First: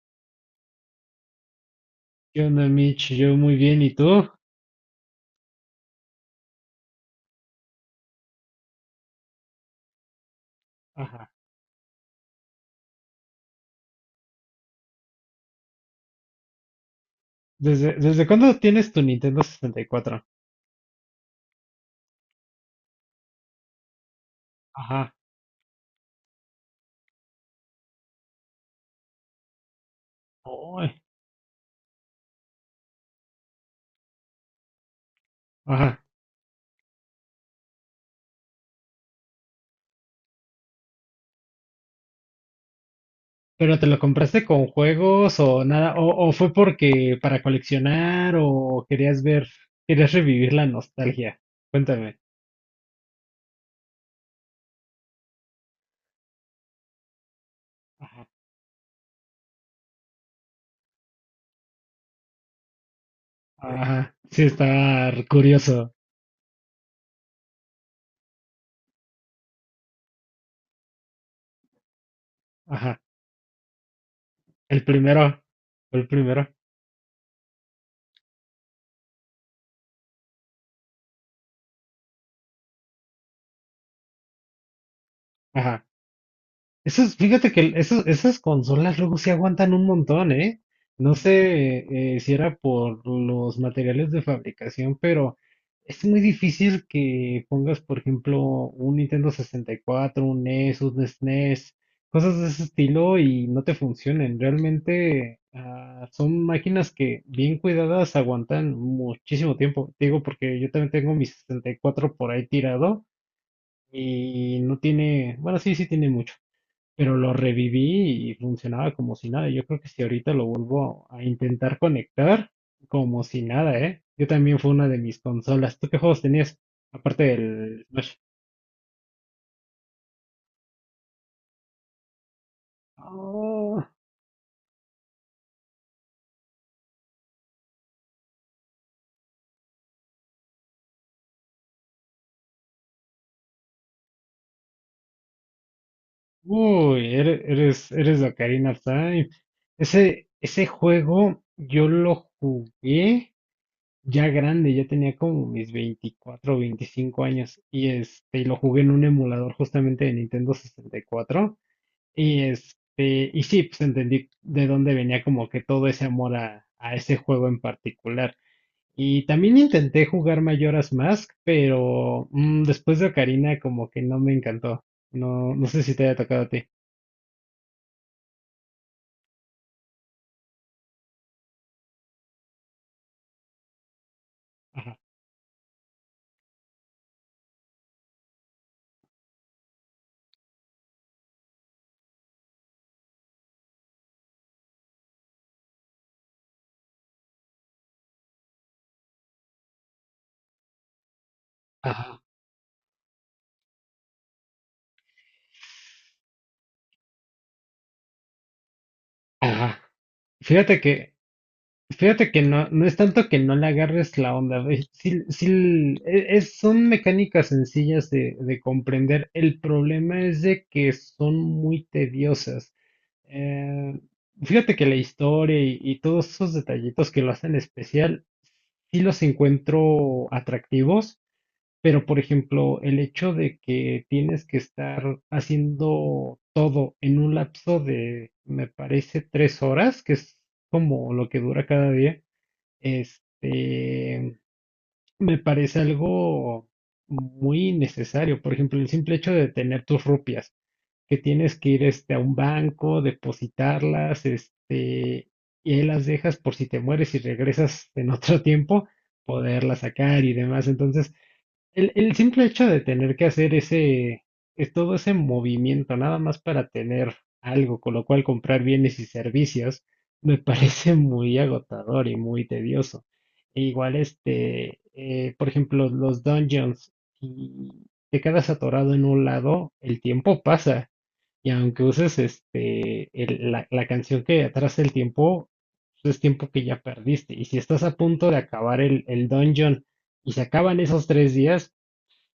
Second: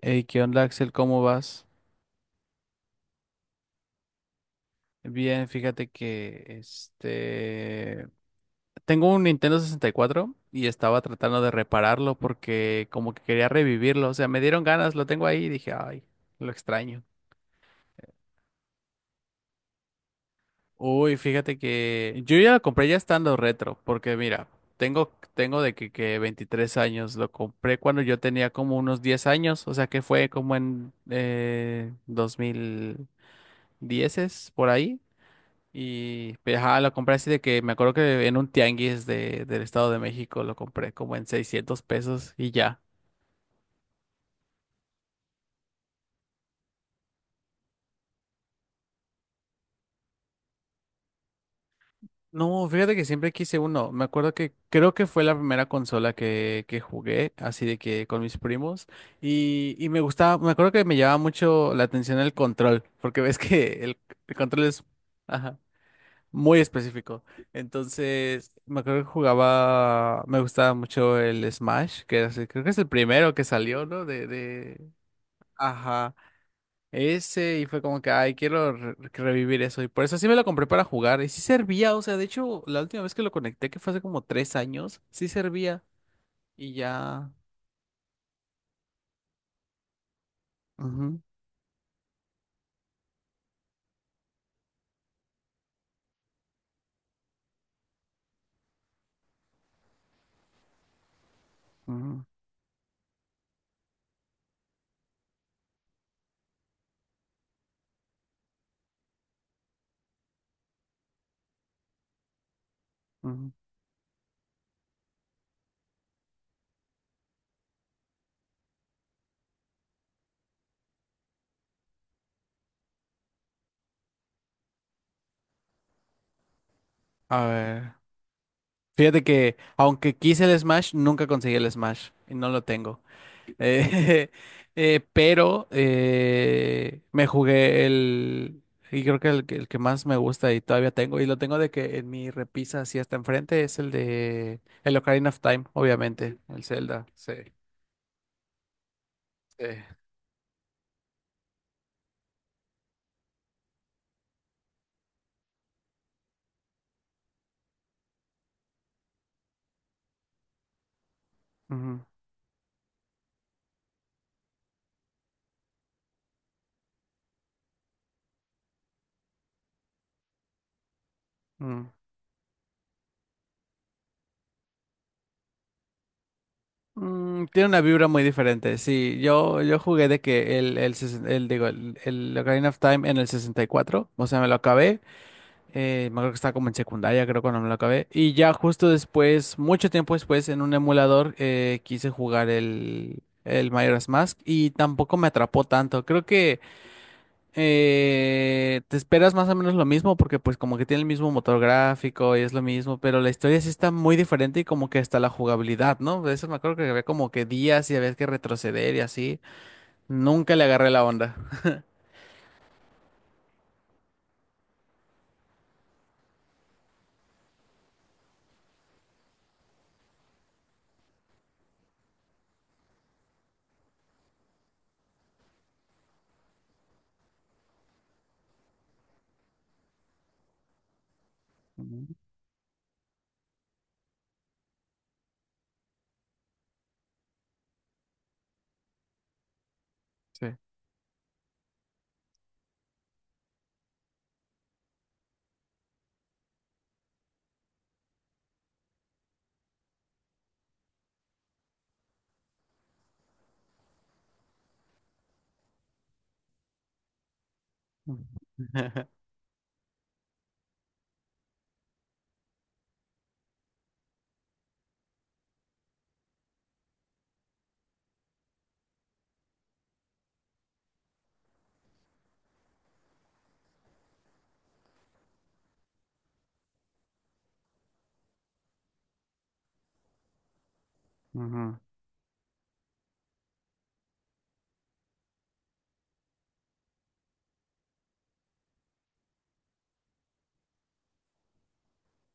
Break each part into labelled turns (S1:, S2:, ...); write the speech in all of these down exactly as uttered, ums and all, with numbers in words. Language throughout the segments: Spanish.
S1: Hey, ¿qué onda, Axel? ¿Cómo vas?
S2: ¿Qué onda, Mitch? Yo muy bien, ¿y tú?
S1: Bien, fíjate que este tengo un Nintendo sesenta y cuatro y cuatro y estaba
S2: Ajá.
S1: tratando de repararlo porque como que quería revivirlo, o sea, me dieron ganas, lo tengo ahí y dije, ay, lo extraño.
S2: ¿Desde, desde cuándo tienes tu Nintendo sesenta y cuatro?
S1: Uy, fíjate que yo ya lo compré ya estando retro, porque mira, tengo
S2: Ajá.
S1: tengo de que, que veintitrés años, lo compré cuando yo tenía como unos diez años, o sea, que fue como
S2: Uy,
S1: en eh, dos mil diez por ahí.
S2: ajá.
S1: Y pues, ajá, lo compré así de que me acuerdo que en un tianguis de, del Estado de México lo compré como en seiscientos pesos y ya.
S2: ¿Pero te lo compraste con juegos o nada? ¿O, o fue porque para coleccionar o querías ver, querías revivir la nostalgia? Cuéntame.
S1: No, fíjate que siempre quise uno. Me acuerdo que creo que fue la primera consola que, que jugué, así de que con
S2: Ajá.
S1: mis primos. Y, y me gustaba, me acuerdo que me llamaba mucho la atención el control, porque ves que el,
S2: Ajá.
S1: el
S2: Sí,
S1: control es,
S2: está
S1: ajá,
S2: curioso.
S1: muy específico. Entonces, me acuerdo que jugaba, me gustaba mucho el Smash, que era así- creo que es el
S2: Ajá.
S1: primero que salió, ¿no? De,
S2: El
S1: de,
S2: primero. Fue el
S1: Ajá,
S2: primero.
S1: ese y fue como que, ay, quiero re- revivir eso. Y por eso sí me lo compré para jugar. Y sí servía, o sea, de hecho, la última vez que lo conecté, que fue hace como tres años, sí servía.
S2: Ajá.
S1: Y
S2: Esos,
S1: ya.
S2: fíjate que esos- esas consolas luego sí aguantan un montón, ¿eh? No
S1: Ujú,
S2: sé eh, si era por los materiales de fabricación, pero es muy difícil que pongas, por ejemplo, un Nintendo sesenta y cuatro, un NES, un SNES,
S1: ujú,
S2: cosas de ese estilo y no te funcionen. Realmente ah, son máquinas que bien cuidadas aguantan muchísimo tiempo. Te digo, porque yo también tengo mi sesenta y cuatro por ahí tirado
S1: ujú.
S2: y no tiene, bueno, sí, sí tiene mucho, pero lo reviví y funcionaba como si nada. Yo creo que si ahorita lo vuelvo a intentar conectar, como si nada, ¿eh? Yo también fue una de mis consolas. ¿Tú qué juegos tenías? Aparte
S1: A
S2: del
S1: ver.
S2: Smash.
S1: Fíjate que, aunque quise el Smash, nunca conseguí el Smash. Y no lo tengo.
S2: Oh,
S1: Eh, eh, pero eh, me jugué el, y creo que el, que el que más me gusta y todavía tengo, y lo tengo de que en mi repisa así hasta enfrente, es el de el Ocarina of Time, obviamente, el Zelda,
S2: uy,
S1: sí.
S2: eres, eres, eres de Ocarina of Time.
S1: Sí.
S2: Ese, ese juego yo lo jugué ya grande, ya tenía como mis veinticuatro o veinticinco años y este, y lo jugué en un emulador justamente de Nintendo sesenta y cuatro.
S1: Ujú,
S2: Y este, y sí, pues entendí de dónde venía como que todo ese amor a, a ese juego en particular. Y también intenté jugar Majora's Mask,
S1: mm.
S2: pero mm, después de Ocarina como que no me encantó. No, no sé si te haya tocado a ti.
S1: Mm, tiene una vibra muy diferente, sí, yo, yo jugué de que el, el, sesen- el, digo, el, el Ocarina of Time en el sesenta y cuatro, o sea, me lo
S2: Ajá,
S1: acabé. Eh, me acuerdo que estaba como en secundaria, creo, cuando me lo acabé. Y ya justo después, mucho tiempo después, en un emulador, eh, quise jugar el, el Majora's Mask y tampoco me atrapó tanto. Creo que eh, te esperas más o menos lo mismo porque pues como que tiene el mismo motor
S2: ajá,
S1: gráfico y es lo mismo, pero la historia sí está muy diferente y como que hasta la jugabilidad, ¿no? De eso me acuerdo que había como que días y había que retroceder y así.
S2: ajá.
S1: Nunca le
S2: Fíjate
S1: agarré la
S2: que,
S1: onda.
S2: fíjate que no, no es tanto que no le agarres la onda, güey. Sí, sí, e- es, son mecánicas sencillas de, de comprender. El problema es de que son muy tediosas. Eh, fíjate que la historia y, y todos esos detallitos que lo hacen especial, sí los encuentro atractivos, pero
S1: Ujú,
S2: por ejemplo, el hecho de que tienes que estar haciendo todo en un lapso de, me parece, tres horas, que es
S1: sí.
S2: como lo que dura cada día, este, me parece algo muy innecesario. Por ejemplo, el simple hecho de tener tus rupias que tienes que ir este, a un banco, depositarlas, este, y ahí las dejas por si te mueres y regresas en otro tiempo, poderlas sacar y demás. Entonces, el, el simple hecho de tener que hacer ese, es todo ese movimiento, nada más para tener algo, con lo cual comprar bienes y servicios, me parece muy agotador y muy tedioso. E igual, este, eh, por ejemplo, los dungeons, y te quedas atorado en un lado, el tiempo pasa, y
S1: Ujú.
S2: aunque uses este, el- la, la canción que atrasa el tiempo, pues es tiempo que ya perdiste. Y si estás a punto de acabar el, el dungeon y se acaban esos tres días,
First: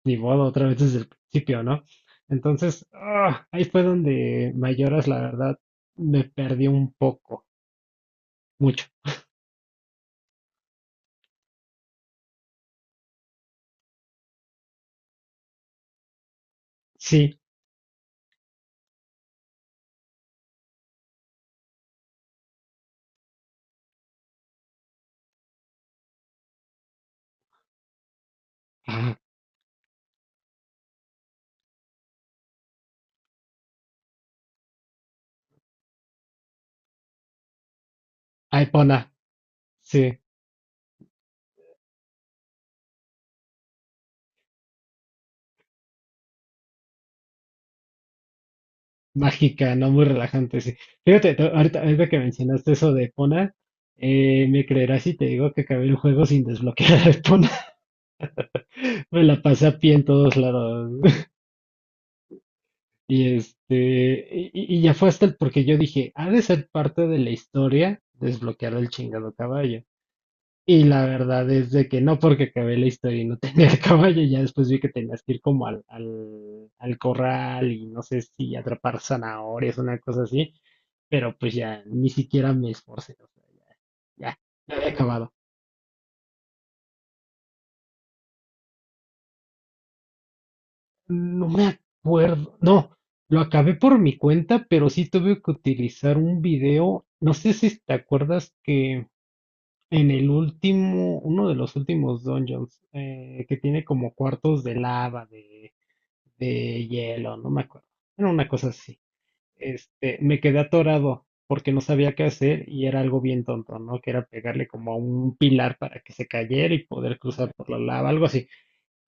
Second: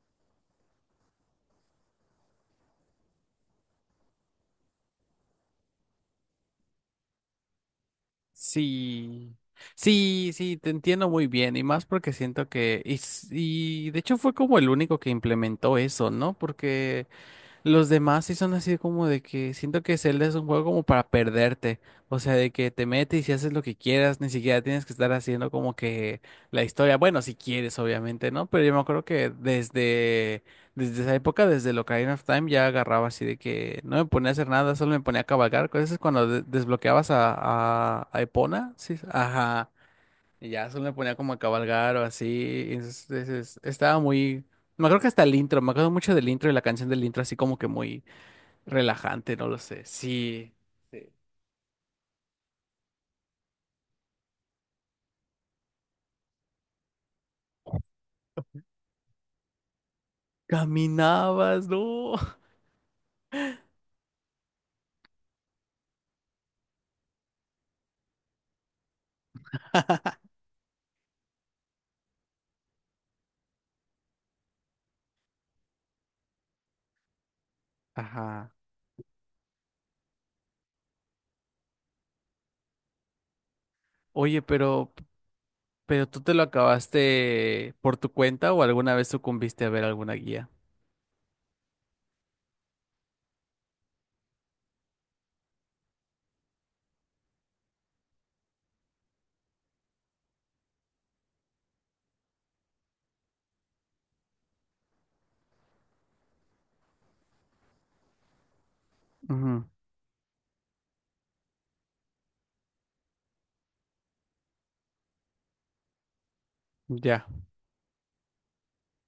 S2: ni modo, otra vez desde el principio, ¿no? Entonces, ah, ahí fue donde Mayoras, la verdad, me perdí un poco, mucho.
S1: Sí, sí, sí, te entiendo muy bien y más porque siento que, y, s- y de hecho fue como el único que implementó eso, ¿no? Porque
S2: Sí,
S1: los demás sí son así como de que siento que Zelda es un juego como para perderte, o sea, de que te metes y haces lo que quieras, ni siquiera tienes que estar haciendo como que la historia, bueno, si quieres, obviamente, ¿no? Pero yo me acuerdo
S2: ah,
S1: que desde, desde esa época, desde el Ocarina of Time, ya agarraba así de que no me ponía a hacer nada, solo me ponía a cabalgar, cosas es cuando de- desbloqueabas a, a, a Epona, sí,
S2: Epona,
S1: ajá,
S2: sí,
S1: y ya solo me ponía como a cabalgar o así. Entonces, es- estaba muy. Me acuerdo que hasta el intro, me acuerdo mucho del intro y la canción del intro así como que muy relajante, no lo
S2: mágica,
S1: sé.
S2: no muy
S1: Sí.
S2: relajante, sí.
S1: Sí.
S2: Fíjate, to- ahorita, ahorita que mencionaste eso de Epona, eh, me creerás si te digo que acabé el juego sin desbloquear a Epona. Me la pasé a pie en todos lados.
S1: Caminabas, ¿no?
S2: Y este, y, y ya fue hasta el porque yo dije, ha de ser parte de la historia desbloquear el chingado caballo. Y la verdad es de que no, porque acabé la historia y no tenía el caballo, ya después vi que tenías que ir como al, al, al corral y no sé
S1: Ajá.
S2: si atrapar zanahorias, una cosa así, pero pues ya ni siquiera me esforcé, o sea, ya, ya,
S1: Oye,
S2: ya había
S1: pero,
S2: acabado.
S1: pero ¿tú te lo acabaste por tu cuenta o alguna vez sucumbiste a ver alguna guía?
S2: No me acuerdo. No, lo acabé por mi cuenta, pero sí tuve que utilizar un video. No sé si te acuerdas que en el último, uno de los últimos dungeons, eh, que tiene como cuartos de lava, de, de hielo, no me acuerdo. Era una cosa así.
S1: Ujú,
S2: Este, me quedé atorado porque no sabía qué hacer y era algo bien tonto, ¿no? Que era pegarle como a un pilar para que se cayera y poder
S1: ya.
S2: cruzar por la lava, algo así.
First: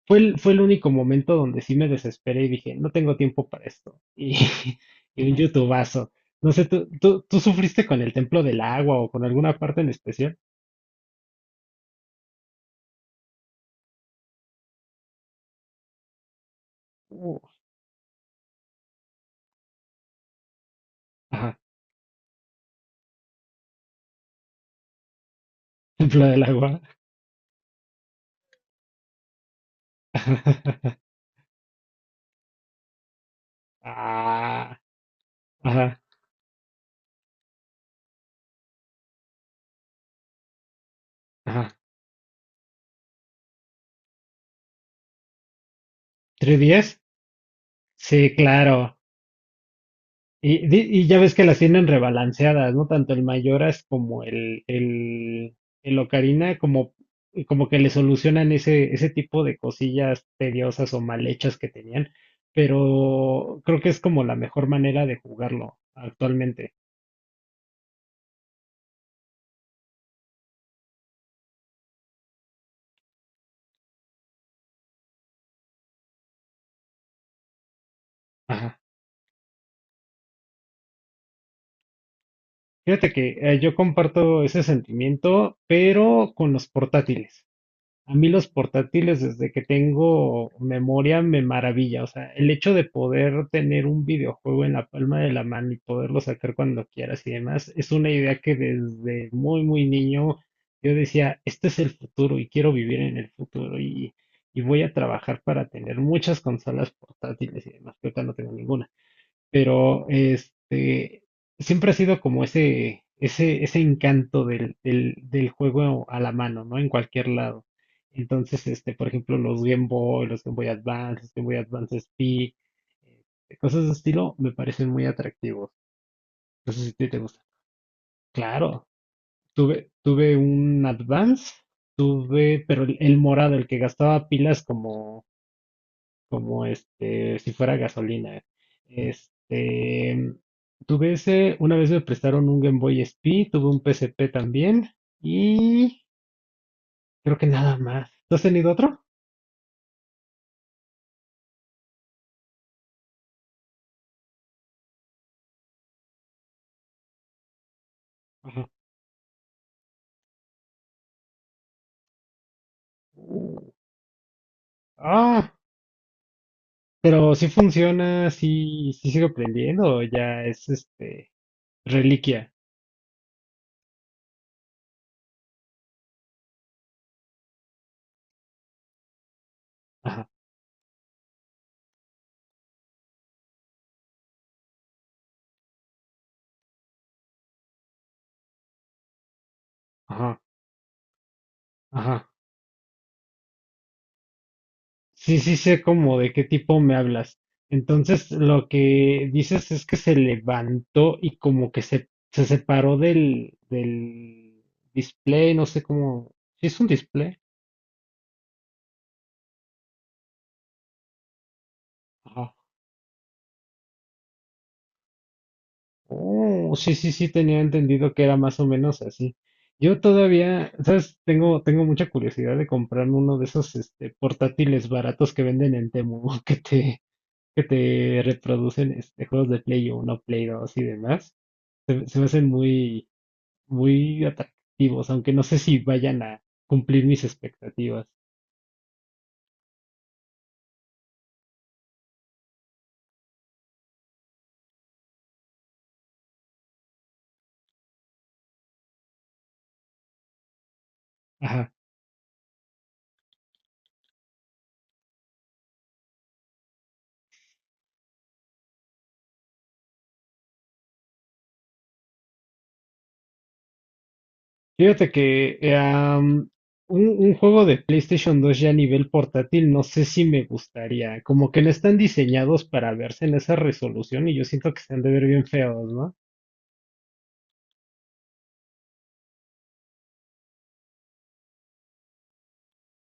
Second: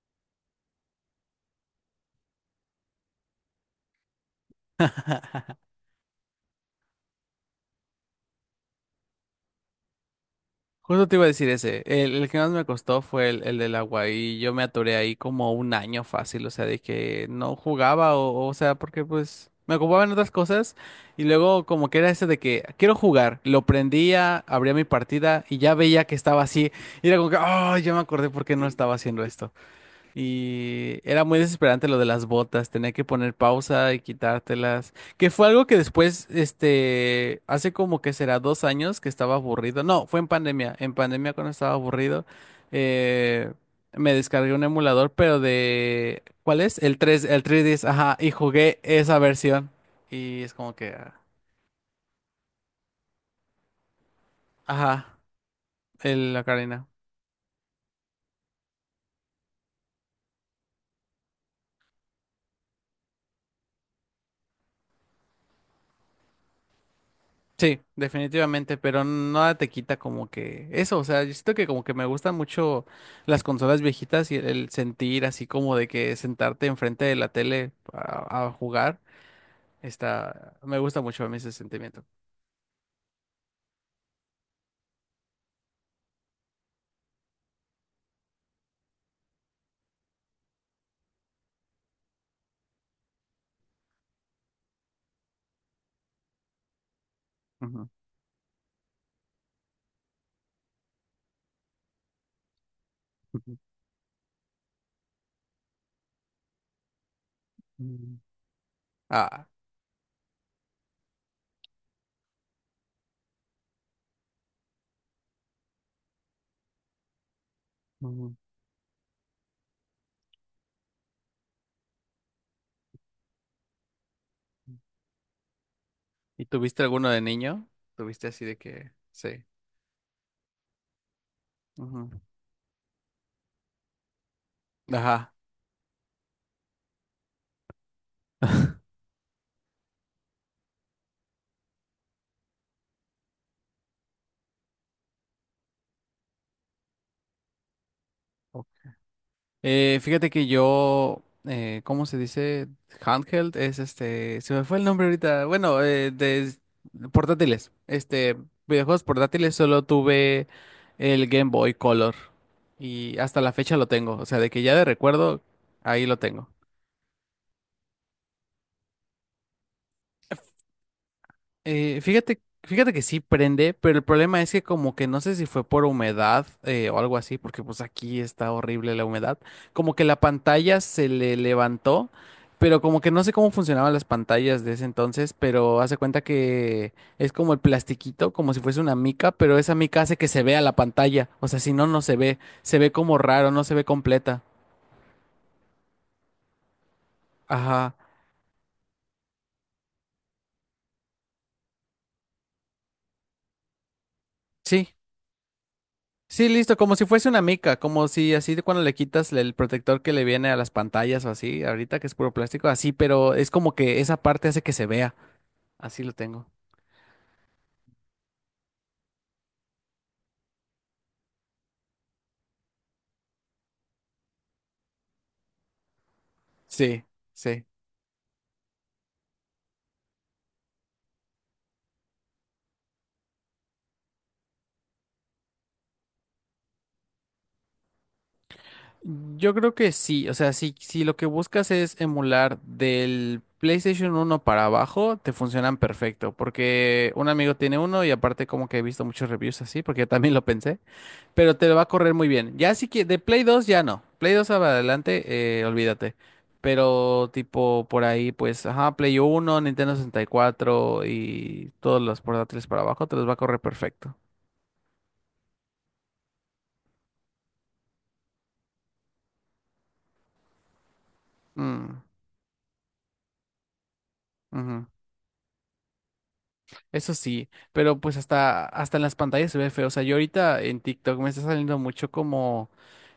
S2: Fue el, fue el único momento donde sí me desesperé y dije, no tengo tiempo para esto. Y y un youtubazo. No sé, ¿tú, tú, tú sufriste con el Templo del Agua o con alguna parte en especial?
S1: Justo te iba a decir ese. El, el que más me costó fue el, el del agua y yo me atoré ahí como un año fácil, o sea, de que
S2: Uh,
S1: no jugaba o, o sea, porque pues me ocupaba en otras cosas y
S2: Ajá,
S1: luego como que era ese de que quiero jugar, lo prendía, abría mi partida y ya veía que
S2: Templo
S1: estaba
S2: del
S1: así
S2: Agua.
S1: y era como que, oh, ya me acordé por qué no estaba haciendo esto. Y era muy desesperante lo de las botas, tenía que poner pausa y
S2: Ah,
S1: quitártelas, que fue algo que
S2: ajá,
S1: después, este, hace como que será dos años que estaba aburrido, no, fue en pandemia, en pandemia cuando
S2: ajá.
S1: estaba aburrido, eh, me descargué un emulador, pero de, ¿cuál es? El
S2: ¿trescientos diez?
S1: tres el tres D S, ajá, y
S2: Sí,
S1: jugué
S2: claro.
S1: esa versión, y es
S2: Y,
S1: como
S2: di-
S1: que,
S2: y
S1: ah,
S2: ya ves que las tienen rebalanceadas, ¿no? Tanto el Mayoras como el,
S1: ajá,
S2: el, el
S1: el, la
S2: Ocarina, como, como que le solucionan ese, ese tipo de cosillas tediosas o mal hechas que tenían. Pero creo que es como la mejor manera de jugarlo actualmente.
S1: sí, definitivamente, pero nada te quita como que eso, o sea, yo siento que como que me gustan mucho las consolas viejitas y el, el sentir así como de que sentarte enfrente de la tele a, a
S2: Ajá.
S1: jugar, está, me gusta mucho a mí ese sentimiento.
S2: Fíjate que eh, yo comparto ese sentimiento, pero con los portátiles. A mí los portátiles, desde que tengo memoria, me maravilla. O sea, el hecho de poder tener un videojuego en la palma de la mano y poderlo sacar cuando quieras y demás,
S1: Ujú,
S2: es una idea que desde muy, muy niño yo decía, este es el futuro y quiero vivir en el
S1: ujú,
S2: futuro, y, y voy a trabajar para tener muchas consolas portátiles y demás, que
S1: ujú.
S2: ahorita no tengo ninguna,
S1: Ah,
S2: pero este, siempre ha sido como ese, ese, ese encanto del, del, del juego a la mano, ¿no? En cualquier lado.
S1: ujú.
S2: Entonces, este, por ejemplo, los Game Boy, los Game Boy Advance, los Game Boy Advance S P, eh, cosas de estilo, me parecen muy atractivos.
S1: ¿Y
S2: No sé
S1: tuviste
S2: si a
S1: alguno
S2: ti te
S1: de
S2: gusta.
S1: niño? ¿Tuviste así de
S2: Claro,
S1: que, sí?
S2: tuve, tuve un Advance,
S1: Ujú.
S2: tuve, pero el, el morado, el que gastaba pilas como,
S1: Ajá.
S2: como este, si fuera gasolina. Este, tuve ese, una vez me prestaron un Game Boy S P, tuve un P S P también, y creo que nada más. ¿Tú has tenido otro?
S1: Eh, fíjate que yo, eh, ¿cómo se dice? Handheld es este, se me fue el nombre ahorita. Bueno, eh, de portátiles. Este,
S2: Ajá.
S1: videojuegos portátiles solo tuve el Game Boy Color y hasta la fecha lo tengo. O sea, de que ya de recuerdo,
S2: Ah,
S1: ahí lo tengo.
S2: pero si funciona, si sigo aprendiendo, o ya es este
S1: Eh, fíjate,
S2: reliquia.
S1: fíjate que sí prende, pero el problema es que como que no sé si fue por humedad eh, o algo así, porque pues aquí está horrible la humedad, como que la
S2: Ajá,
S1: pantalla se le levantó, pero como que no sé cómo funcionaban las pantallas de ese entonces, pero hace cuenta que es como el plastiquito, como si fuese una mica, pero esa mica hace que
S2: ajá,
S1: se vea la pantalla, o sea, si no, no se
S2: ajá.
S1: ve, se ve como raro, no se ve completa.
S2: Sí, sí sé como de qué tipo me hablas.
S1: Ajá,
S2: Entonces, lo que dices es que se levantó y como que se, se separó del, del
S1: sí.
S2: display, no sé cómo.
S1: Sí,
S2: ¿Sí
S1: listo,
S2: es un
S1: como si fuese
S2: display?
S1: una mica, como si así de cuando le quitas el protector que le viene a las pantallas o así, ahorita que es puro
S2: Ajá.
S1: plástico, así, pero es como que esa parte hace que se vea. Así lo tengo.
S2: Oh, sí, sí, sí, tenía entendido que era más o menos así. Yo todavía, ¿sabes? Tengo, tengo mucha curiosidad de comprarme uno de esos este, portátiles baratos que venden en Temu, que te,
S1: Sí,
S2: que
S1: sí.
S2: te reproducen este, juegos de Play uno Play dos y demás. Se, se me hacen muy muy atractivos, aunque no sé si vayan a cumplir mis expectativas.
S1: Yo creo que sí, o sea, si, si lo que buscas es emular del PlayStation uno para abajo, te funcionan perfecto, porque un amigo tiene uno y aparte como que he visto muchos reviews así, porque yo también lo pensé. Pero te
S2: Ajá.
S1: lo va a correr muy bien. Ya sí que de Play dos ya no. Play dos para adelante, eh, olvídate. Pero tipo por ahí, pues, ajá, Play uno Nintendo sesenta y cuatro y cuatro y todos los portátiles para abajo te los va a correr perfecto.
S2: Fíjate que eh, am, un, un juego de PlayStation dos ya a nivel portátil, no sé si me gustaría. Como que no están
S1: Mm,
S2: diseñados para verse en esa resolución y yo siento que
S1: ujú.
S2: se han de ver bien feos, ¿no?
S1: Eso sí, pero pues hasta, hasta en las pantallas se ve feo. O sea, yo ahorita en TikTok me está saliendo mucho como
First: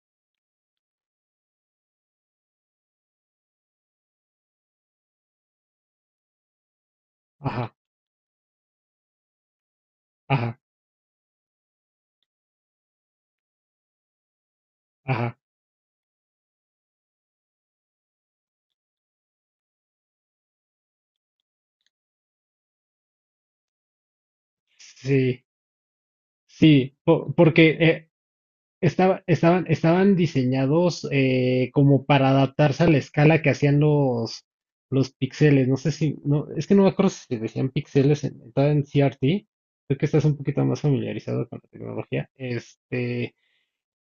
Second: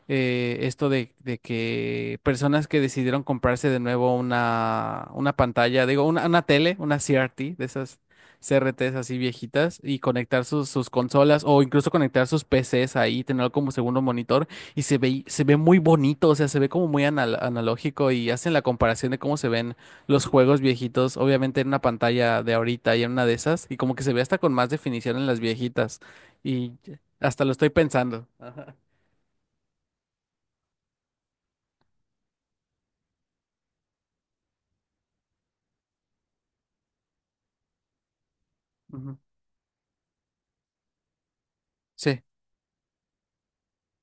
S1: eh, esto de, de que personas que decidieron comprarse de nuevo una, una pantalla, digo, una, una tele, una C R T, de
S2: Ajá,
S1: esas C R Ts así viejitas, y conectar
S2: ajá,
S1: sus, sus consolas o incluso conectar sus P Cs ahí, tenerlo como segundo monitor, y se ve,
S2: ajá.
S1: se ve muy bonito, o sea, se ve como muy anal- analógico y hacen la comparación de cómo se ven los juegos viejitos, obviamente en una pantalla de ahorita y en una de esas, y como que se ve hasta con más definición en las
S2: Sí,
S1: viejitas, y
S2: sí, po-
S1: hasta lo estoy
S2: porque eh,
S1: pensando. Ajá.
S2: Estaba- estaban, estaban diseñados eh, como para adaptarse a la escala que hacían los, los píxeles. No sé si, no, es que no me acuerdo si se decían píxeles en, estaba en
S1: Ujú.
S2: C R T. Creo que estás un poquito más familiarizado con la
S1: Sí.
S2: tecnología. Este,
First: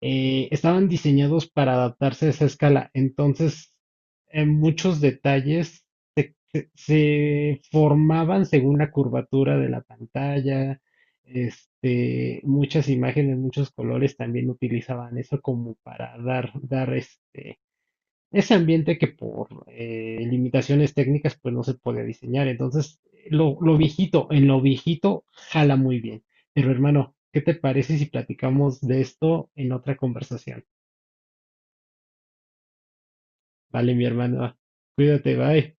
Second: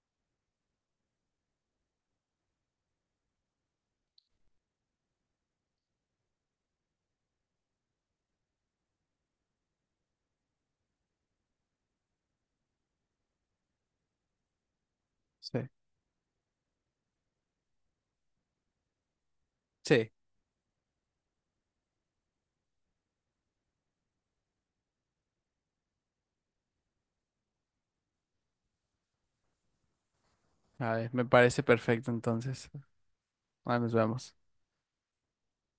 S2: eh, estaban diseñados para adaptarse a esa escala. Entonces, en muchos detalles se, se- se formaban según la curvatura de la pantalla. Este, muchas imágenes, muchos colores también utilizaban eso
S1: Sí.
S2: como para dar, dar este, ese ambiente que por
S1: Sí.
S2: eh, limitaciones técnicas pues no se podía diseñar. Entonces, lo, lo viejito, en lo viejito jala muy bien. Pero hermano, ¿qué te parece si platicamos de esto en otra conversación?
S1: A ver, me parece perfecto entonces. Ah, nos
S2: Vale, mi
S1: vemos.
S2: hermano, cuídate, bye.